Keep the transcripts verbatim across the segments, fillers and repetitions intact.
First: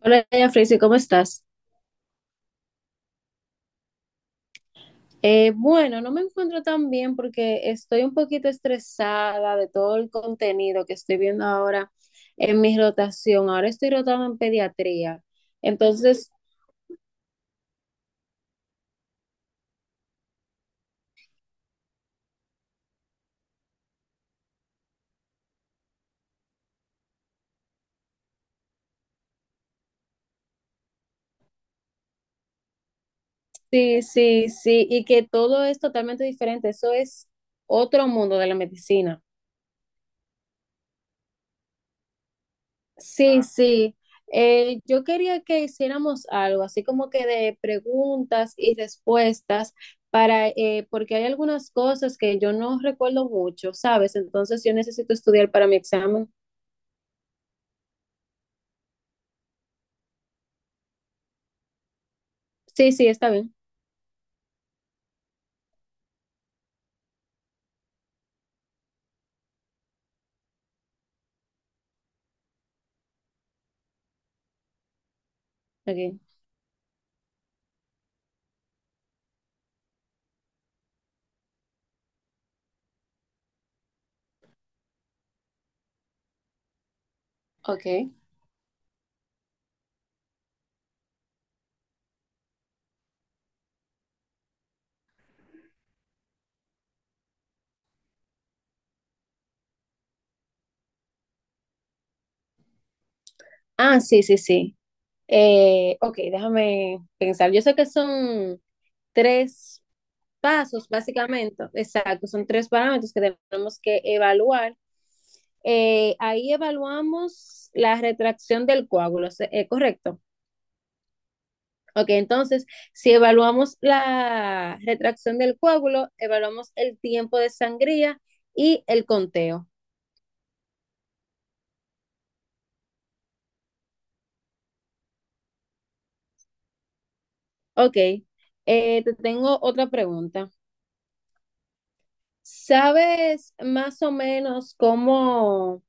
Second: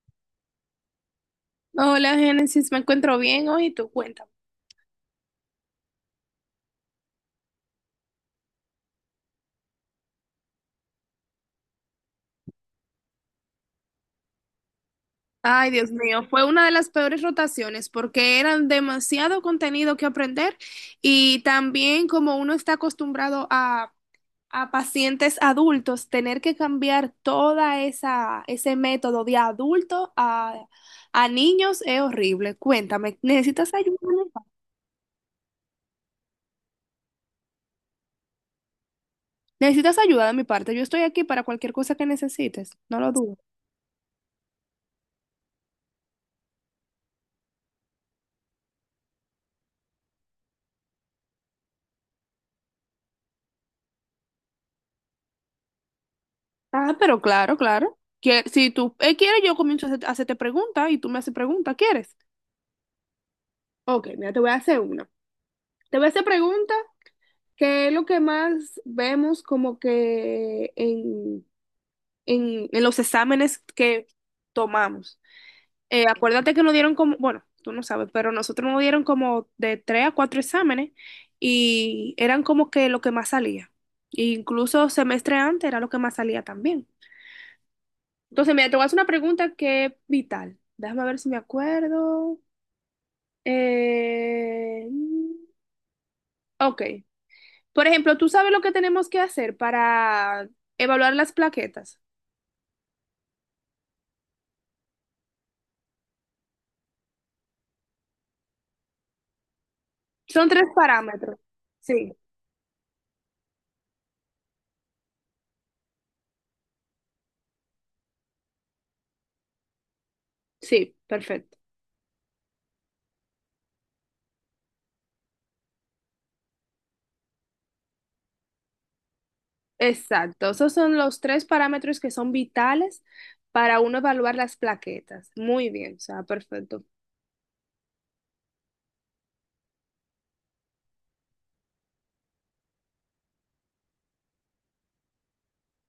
Hola, doña Frisi, ¿cómo estás? Hola, Génesis, me encuentro bien hoy y tú cuéntame. Eh, bueno, no me encuentro tan bien porque estoy un poquito estresada de todo el contenido que estoy viendo ahora en mi rotación. Ahora estoy rotando en pediatría. Ay, Dios mío, Entonces, fue una de las peores rotaciones porque eran demasiado contenido que aprender y también como uno está acostumbrado a, a pacientes adultos, tener que cambiar toda esa ese método de adulto a, a niños es horrible. Cuéntame, ¿necesitas ayuda sí, de mi parte? sí, sí, y que todo es totalmente diferente. Eso es otro mundo de la medicina. ¿Necesitas ayuda de mi parte? Yo estoy aquí para cualquier cosa que necesites, no lo dudes. Sí, sí. Eh, yo quería que hiciéramos algo, así como que de preguntas y respuestas para, eh, porque hay algunas cosas que yo no recuerdo mucho, ¿sabes? Entonces yo necesito estudiar para mi examen. Ah, pero claro, claro. Que, si tú eh, quieres, yo comienzo a hacer- a hacerte preguntas y tú me haces preguntas, ¿quieres? Sí, sí, está bien. Ok, mira, te voy a hacer una. Te voy a hacer pregunta, que es lo que más vemos como que en, en, en los exámenes que tomamos. Eh, Ok. Acuérdate que nos dieron como, bueno, tú no sabes, pero nosotros nos dieron como de tres a cuatro exámenes y eran como que lo que más salía. E incluso semestre antes era lo que más salía también. Okay. Entonces, mira, te voy a hacer una pregunta que es vital. Déjame ver si me acuerdo. Eh, ok. Por ejemplo, ¿tú sabes lo que tenemos que hacer para evaluar las plaquetas? Ah, sí, sí, sí. Eh, ok, déjame pensar. Yo sé que son tres Son tres pasos, parámetros. básicamente, Sí. exacto, son tres parámetros que tenemos que evaluar. Eh, ahí evaluamos la retracción del coágulo, eh, ¿correcto? Sí, perfecto. Ok, entonces, si evaluamos la retracción del coágulo, evaluamos el tiempo de sangría y el conteo. Exacto. Esos son los tres parámetros que son vitales para uno evaluar las plaquetas. Muy bien, o sea, perfecto. Ok, eh, te tengo otra pregunta. ¿Sabes más o menos cómo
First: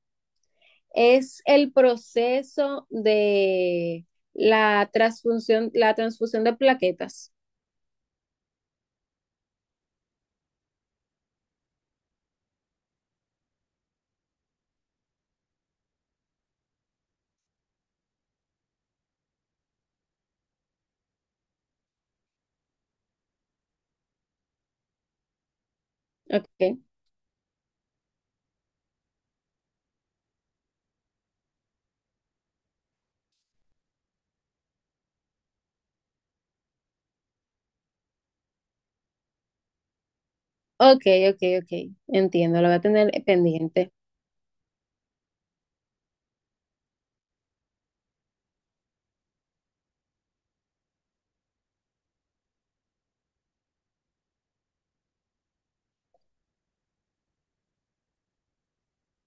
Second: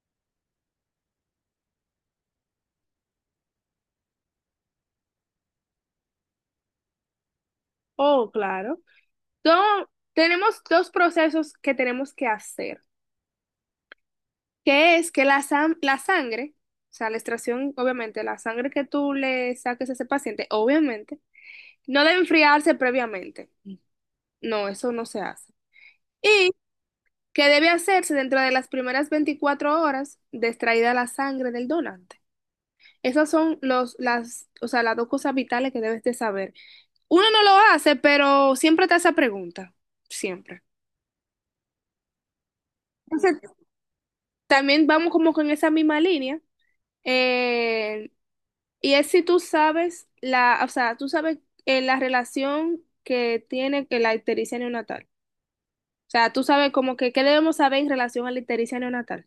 es el proceso de la transfusión, la transfusión de plaquetas? Oh, claro. Entonces, tenemos dos procesos que tenemos que hacer. Que es que la, sam- la sangre, o sea, la extracción, obviamente, la sangre que tú le saques a ese paciente, obviamente, no debe enfriarse previamente. No, eso no se hace. Y Ok, que debe hacerse dentro de las primeras veinticuatro horas de extraída la sangre del donante. Esas son los, las, o sea, las dos cosas vitales que debes de saber. Uno no lo hace, pero siempre te hace esa pregunta, siempre. ok, ok, ok. Entiendo, lo voy a tener Entonces, pendiente. también vamos como con esa misma línea. eh, Y es si tú sabes la, o sea, tú sabes eh, la relación que tiene que la ictericia neonatal. O sea, tú sabes como que qué debemos saber en relación a la ictericia neonatal.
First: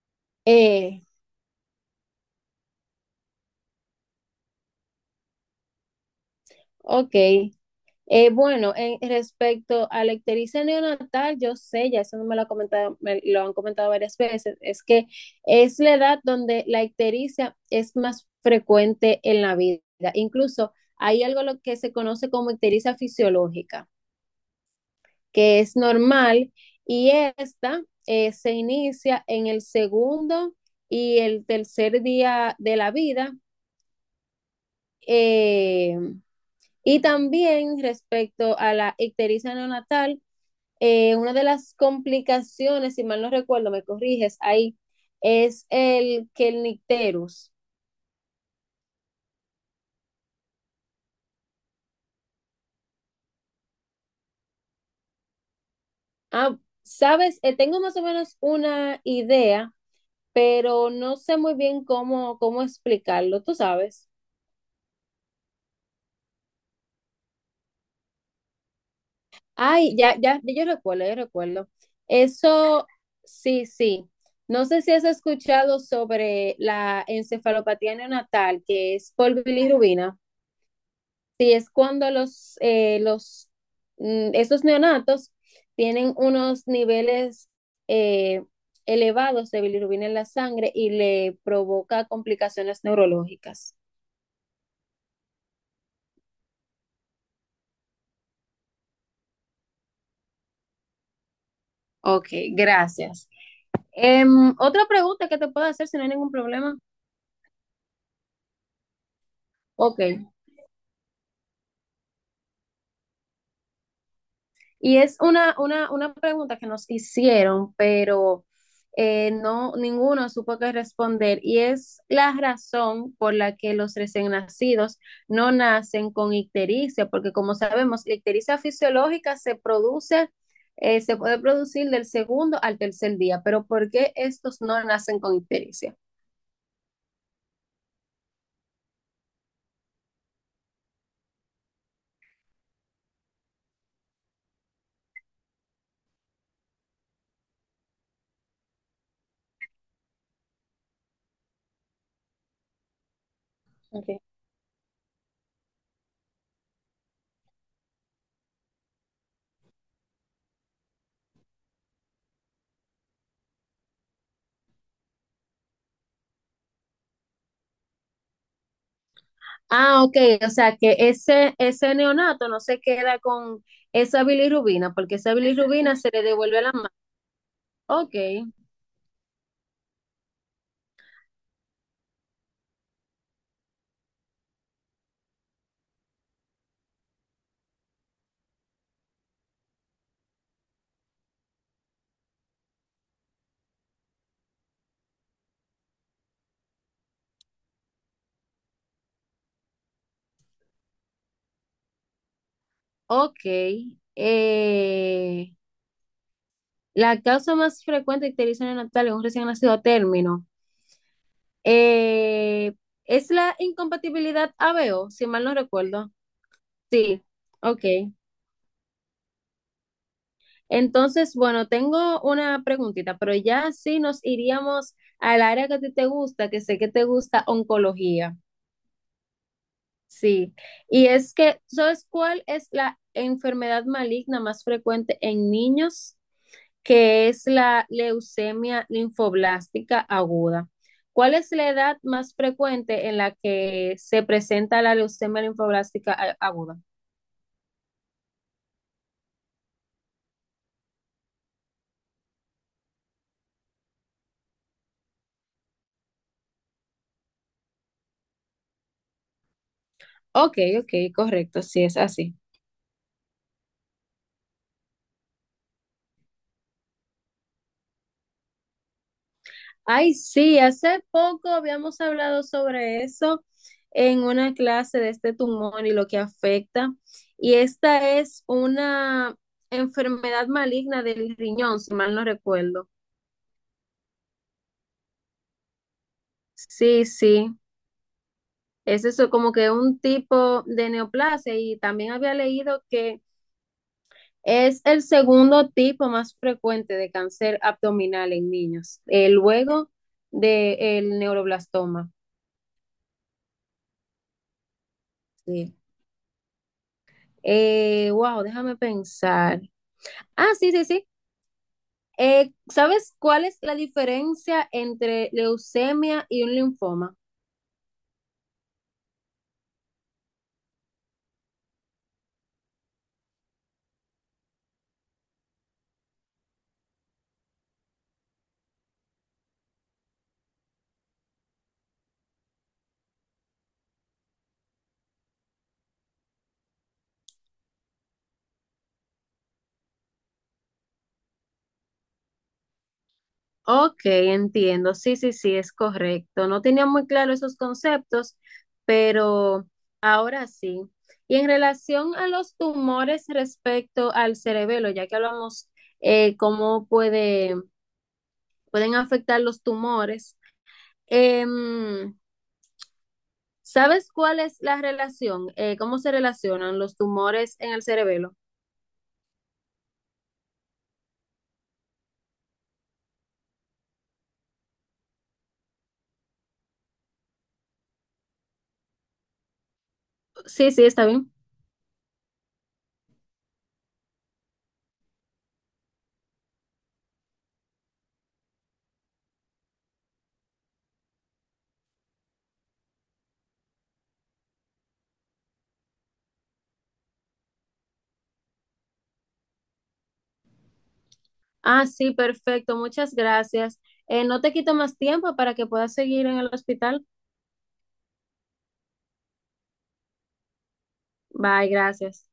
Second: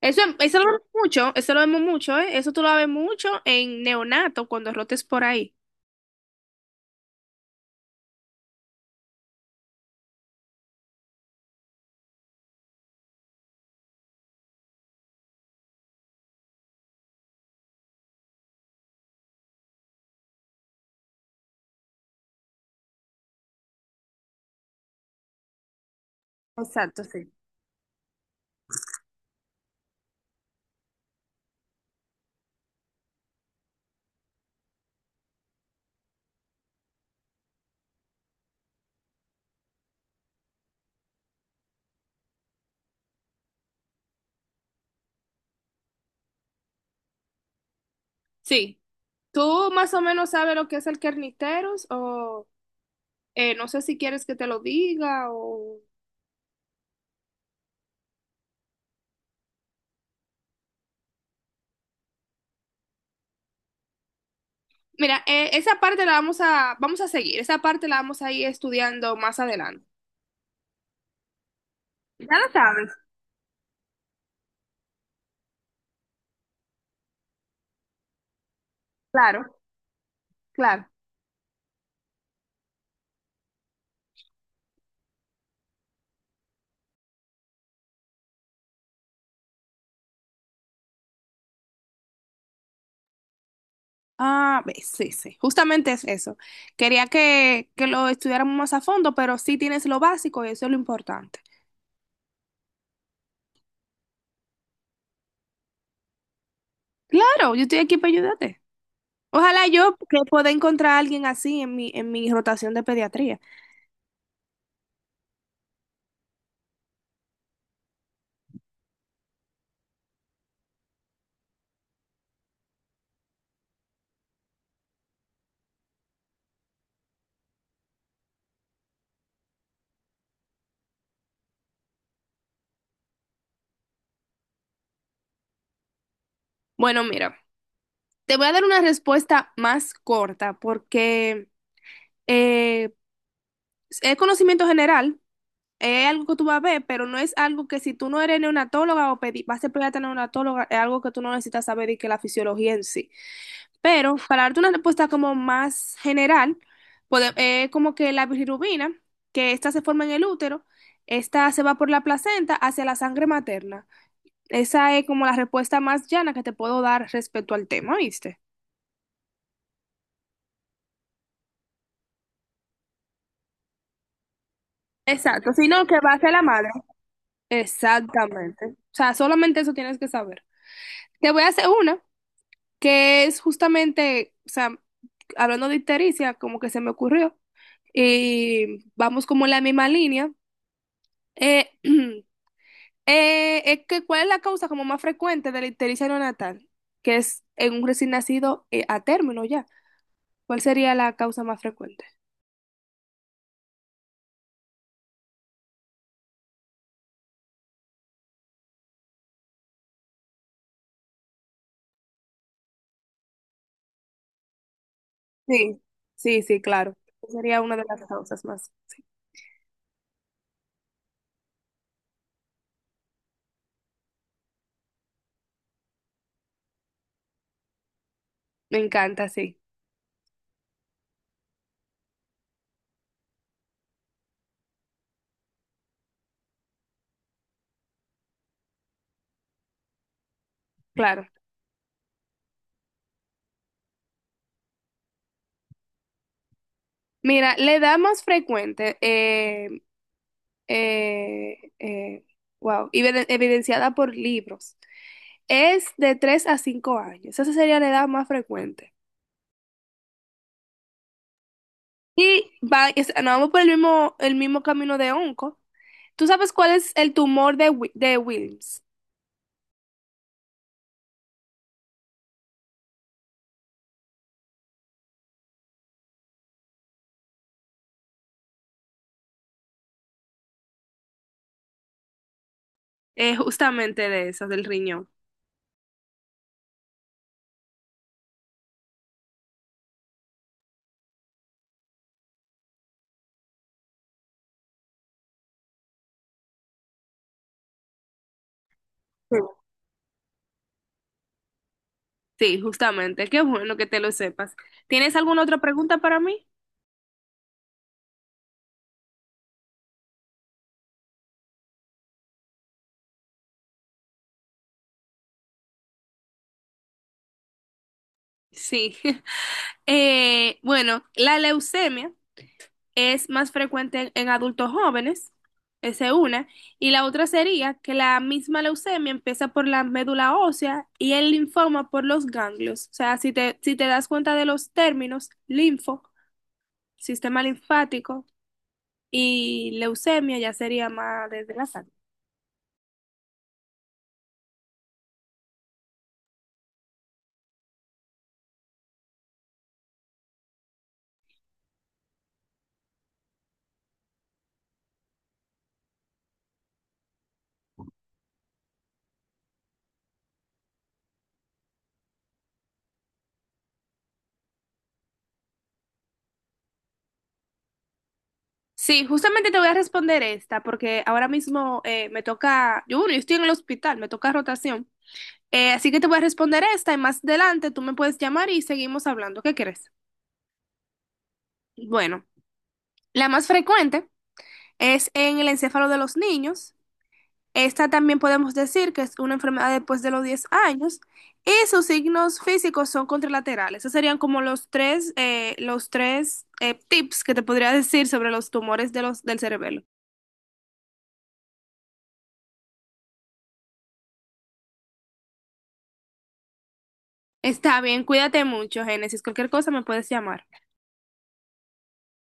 Eso, eso lo vemos Eh, mucho, eso lo vemos mucho, ¿eh? Eso tú lo ves mucho en neonato cuando rotes por ahí. ok. Eh, bueno, en respecto a la ictericia neonatal, yo sé, ya eso no me lo, ha comentado, me lo han comentado varias veces, es que es la edad donde la ictericia es más frecuente en la vida. Incluso hay algo lo que se conoce como ictericia fisiológica, que es normal, Exacto, y sí. esta eh, se inicia en el segundo y el tercer día de la vida. eh, y también respecto a la ictericia neonatal, eh, una de las complicaciones, si mal no recuerdo, me corriges ahí, es el que el nicterus. Sí. ¿Tú más o menos sabes lo que es el Kernicterus? O eh, no sé si quieres que te lo diga o. Ah, sabes, Eh, tengo más o menos una idea, pero no sé muy bien cómo, cómo explicarlo, tú sabes. Mira, eh, esa parte la vamos a, vamos a seguir, esa parte la vamos a ir estudiando más adelante. Ay, ya, ya, yo recuerdo, yo recuerdo. Ya lo Eso, sabes. sí, sí. No sé si has escuchado sobre la encefalopatía neonatal, que es por Claro, bilirrubina. claro. Sí, es cuando los, eh, los, mm, esos neonatos tienen unos niveles eh, elevados de bilirrubina en la sangre y le provoca complicaciones neurológicas. Ah, ve, sí, sí, justamente es eso. Quería que, que lo estudiáramos más a fondo, pero sí tienes lo básico y eso es lo importante. Ok, gracias. Em, otra pregunta que te puedo hacer si no hay ningún problema. Claro, yo estoy aquí para ayudarte. Ojalá yo Ok. que pueda encontrar a alguien así en mi, en mi rotación de pediatría. Y es una, una, una pregunta que nos hicieron, pero eh, no, ninguno supo qué responder. Y es la razón por la que los recién nacidos no nacen con ictericia, porque como sabemos, la ictericia fisiológica se produce, eh, se puede producir del segundo al tercer día, pero ¿por qué estos no nacen con ictericia? Bueno, mira, te voy a dar una respuesta más corta porque eh, es conocimiento general, es algo que tú vas a ver, pero no es algo que si tú no eres neonatóloga o pedi vas a ser pediatra neonatóloga, es algo que tú no necesitas saber y que la fisiología en sí. Pero Okay. para darte una respuesta como más general, pode- eh, como que la bilirrubina, que esta se forma en el útero, esta se va por la placenta hacia la sangre materna. Esa es como la respuesta más llana que te puedo dar respecto al tema, ¿viste? Ah, ok, o sea que ese, ese neonato no se queda con esa bilirrubina, porque esa Exacto, sino bilirrubina que se va le hacia la devuelve a madre. la madre. Ok. Exactamente. O sea, solamente eso tienes que saber. Te voy a hacer una que es justamente, o sea, hablando de ictericia, como que se me ocurrió, y vamos como en la misma línea. Eh, Eh, es que, ¿cuál es la causa como más frecuente de la ictericia neonatal? Que es en un recién nacido eh, a término ya. ¿Cuál sería la causa más frecuente? Ok. eh, la causa más frecuente de ictericia neonatal en un recién nacido a término eh, es la incompatibilidad A B O, si mal no Sí, recuerdo. sí, sí, claro. Sí, Esa sería una ok. de las causas más. Entonces, bueno, tengo una preguntita, pero ya sí nos iríamos al área que a ti te gusta, que sé que te gusta oncología. Me encanta, sí, Sí. Y es que, ¿sabes cuál es la enfermedad maligna más frecuente en niños? Que es la leucemia linfoblástica aguda. claro. ¿Cuál es la edad más frecuente en la que se presenta la leucemia linfoblástica a- aguda? Mira, la edad más frecuente, eh, eh, eh, wow, y vede- evidenciada por libros, es de tres a cinco años. Esa sería la edad más frecuente. Ok, ok, correcto, sí es así. Y va, es- no, vamos por el mismo, el mismo, camino de onco. ¿Tú sabes cuál es el tumor de, Wi- de Wilms? Ay, sí, hace poco habíamos hablado sobre eso en una clase de este tumor y lo que afecta. Y esta es una enfermedad maligna del riñón, si mal no recuerdo. Eh, justamente de esas, del riñón. Sí, sí. Es eso, como que un tipo de neoplasia y también había leído que es el segundo tipo más frecuente de cáncer abdominal en niños, eh, Sí. luego del neuroblastoma. Sí, justamente. Qué bueno que te lo sepas. ¿Tienes alguna otra Sí. pregunta para mí? Eh, wow, Déjame pensar. Ah, sí, sí, sí. Eh, ¿sabes cuál es la diferencia entre leucemia y un linfoma? Sí. Eh, bueno, la leucemia. Es más frecuente en, en adultos jóvenes, esa es una, y la otra sería que la misma leucemia empieza por la médula ósea y el linfoma por los ganglios. O sea, si te, si te das cuenta de los términos, linfo, sistema linfático y leucemia ya sería más desde la sangre. Ok, entiendo. Sí, sí, sí, es correcto. No tenía muy claro esos conceptos, pero ahora sí. Y en relación a los tumores respecto al cerebelo, ya que hablamos eh, cómo puede, pueden afectar los tumores, em, ¿sabes cuál es la relación? Eh, ¿cómo se relacionan los tumores en el cerebelo? Sí, justamente te voy a responder esta, porque ahora mismo eh, me toca, yo, bueno, yo estoy en el hospital, me toca rotación. Eh, así que te voy a responder esta y más adelante tú me puedes llamar y seguimos hablando. ¿Qué crees? Sí, sí, está bien. Bueno. La más frecuente es en el encéfalo de los niños. Esta también podemos decir que es una enfermedad después de los diez años y sus signos físicos son contralaterales. Esos serían como los tres, eh, los tres eh, tips que te podría decir sobre los tumores de los, del cerebelo. Ah, sí, perfecto. Muchas gracias. Eh, no te quito más tiempo para que puedas seguir en el hospital. Está bien, cuídate mucho, Génesis. Cualquier cosa me puedes llamar. Bye, gracias.